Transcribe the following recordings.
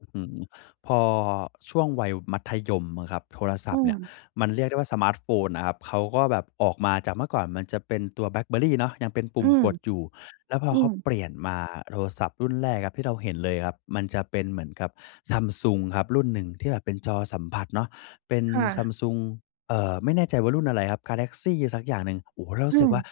อื้อฮือ พอช่วงวัยมัธยมอะครับ โทรศอืัพท์เนี่ยม มันเรียกได้ว่าสมาร์ตโฟนน่ะครับ เขาก็แบบออกมาจากเมื่อก่อนมันจะเป็นตัว BlackBerry เนาะ ยังเป็นปุอื่มม กดอยู่ แล้วพออืเขาม เปลี่ยนมาโทรศัพท์รุ่นแรกครับที่เราเห็นเลยครับ มันจะเป็นเหมือนกับ Samsung ครับรุ่นหนึ่งที่แบบเป็นจอสัมผัสเนาะ เป็น ค่ะ Samsung เอ่อ ไม่แน่ใจว่ารุ่นอะไรครับ Galaxy สักอย่างหนึ่ง โอ่โฮ! เรารอูื้สึกม ว่า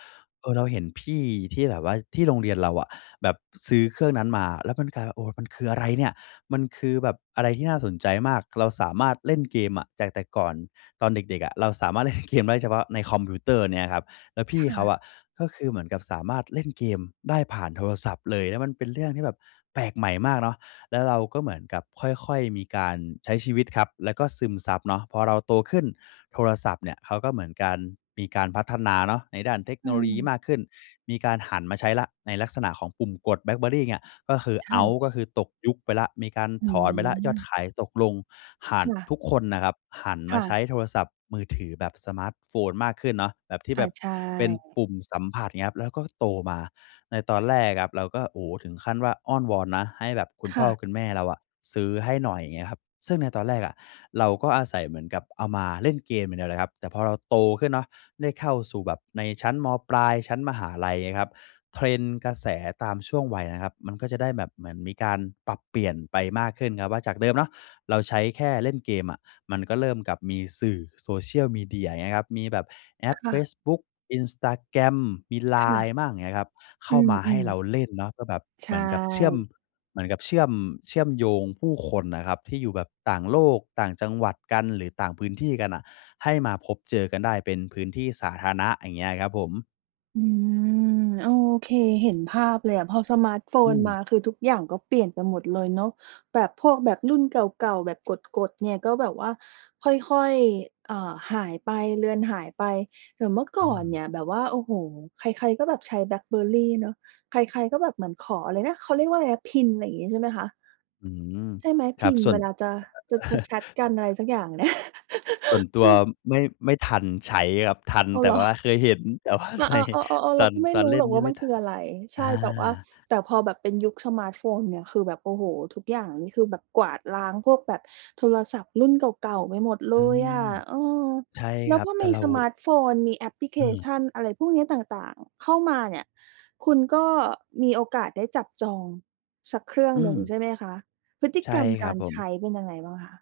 เออ เราเห็นพี่ที่แบบว่าที่โรงเรียนเราอะแบบซื้อเครื่องนั้นมา แล้วมันกลายว่า โอ้ มันคืออะไรเนี่ย มันคือแบบอะไรที่น่าสนใจมาก เราสามารถเล่นเกมอะ จากแต่ก่อนตอนเด็ก ๆ อะ เราสามารถ เล่น เกมได้เฉพาะในคอมพิวเตอร์เนี้ยครับ แล้วพคี่่เขาะ อะก็คือเหมือนกับสามารถเล่นเกมได้ผ่านโทรศัพท์เลย แล้วมันเป็นเรื่องที่แบบแปลกใหม่มากเนาะ แล้วเราก็เหมือนกับค่อย ๆ มีการใช้ชีวิตครับแล้วก็ซึมซับเนาะ พอเราโตขึ้นโทรศัพท์เนี่ย เขาก็เหมือนการ มีการพัฒนาเนาะในด้านเทคโอนโลยีืม มากขึ้น มีการหันมาใช้แล้วในลักษณะของปุ่มกด BlackBerry เนี่ยก็คือคเอ่าตะ ์ ก็คือตกยุคไปแล้ว มีการหืถอนไปแล้ว ยอดอ ขายตกลง ห่าคน ่ะ ทุกคนนะครับหันคมา่ใชะ ้โทรศัพท์มือถือแบบสมาร์ตโฟนมากขึ้นเนาะ แบบที่อแา บบใชเป็น่ ปุ่มสัมผัสอย่างเงี้ยครับ แล้วก็โตมาในตอนแรกครับ เราก็ โอ้ ถึงขั้นว่าอ้อนวอนนะ ให้แบบคุณคพ่่อะ คุณแม่เราอะซื้อให้หน่อยเงี้ยครับ ซึ่งในตอนแรกอะ เราก็อาศัยเหมือนกับเอามาเล่นเกมอย่างเดียวเลยครับ แต่พอเราโตขึ้นเนาะได้เข้าสู่แบบในชั้นม.ปลาย ชั้นมหาลัยเงี้ยครับ Trend กระแสตามช่วงวัยนะครับ มันก็จะได้แบบเหมือนมีการปรับเปลี่ยนไปมากขึ้นครับว่า จากเดิมเนาะเราใช้แค่เล่นเกมอะ มันก็เริ่มกับมีสื่อ Social Media อย่างเงี้ยครับ มีแบบแอคปเ่ฟะ ซบุ๊ก Instagram มี ค่ะ LINE บ้างเงี้ยครับ เขอ้ืามาให้ม เราเล่นเนาะก็แบบๆ ใชเหมือนกับเชื่อม ่ เหมือนกับเชื่อม เชื่อมโยงผู้คนน่ะครับที่อยู่แบบต่างโลก ต่างจังหวัดกัน หรือต่างพื้นที่กันน่ะ ให้มาพบเจอกันได้เป็นพื้นที่สาธารณะอย่างเงี้ยครับผม อืม โอเค เห็นภาพเลยอะ พอสมาร์ตโฟอืนมา ม คือทุกอย่างก็เปลี่ยนไปหมดเลยเนาะ แบบพวกแบบรุ่นเก่า ๆ แบบกด ๆ เนี่ย ก็แบบว่าค่อย ๆ เอ่อ หายไป เลือนหายไป แต่เมื่อกอ่อืนเม นี่ยแบบว่า โอ้โฮ ใคร ๆ ก็แบบใช้ BlackBerry เนาะ ใคร ๆ ก็แบบเหมือนขออะไรนะ เขาเรียกว่าอะไรนะ PIN อะไรงี้ ใช่ไหมคะ? อืม ใช่ไหม? ครับ PIN ส่เววน ลาจะ จะ จะแชตกัน อะไรสักอย่างเนี่ย ส ส่วนตัมวัน ไม่ ไม่ทันใช้ครับ ทัน อ้าแว ต่เหรอ? ว่าเคยเห็น แต่ว่าอ่า ในๆ เออ ๆ ตๆ เรอาน ก็ไม่ตอนรูเ้ล่หรนอกนีว่าไมม่ันทคัือน อะไร ใชอ่ แต่ว่า า แต่พอแบบเป็นยุคสมาร์ตโฟนเนี่ย คือแบบ โอ้โฮ ทุกอย่างนี่คือแบบกวาดล้างพวกแบบโทรศัพท์รุ่นเก่า ๆ ไปหมดเลอืยอะ ม เออ ใช่แลค้วรัพบ อแต่มีเรา สมาร์ตโฟน มีแอปพลิเคอืชม ัน อะไรพวกเนี้ย ต่าง ๆ เข้ามาเนี่ย คุณก็มีโอกาสได้จับจอง สักเครื่องอืหนึ่งม ใช่ไหมคะ? พฤติใช่กรรมคกรัาบรผใชม ้เป็นยังไงบ้างคะ?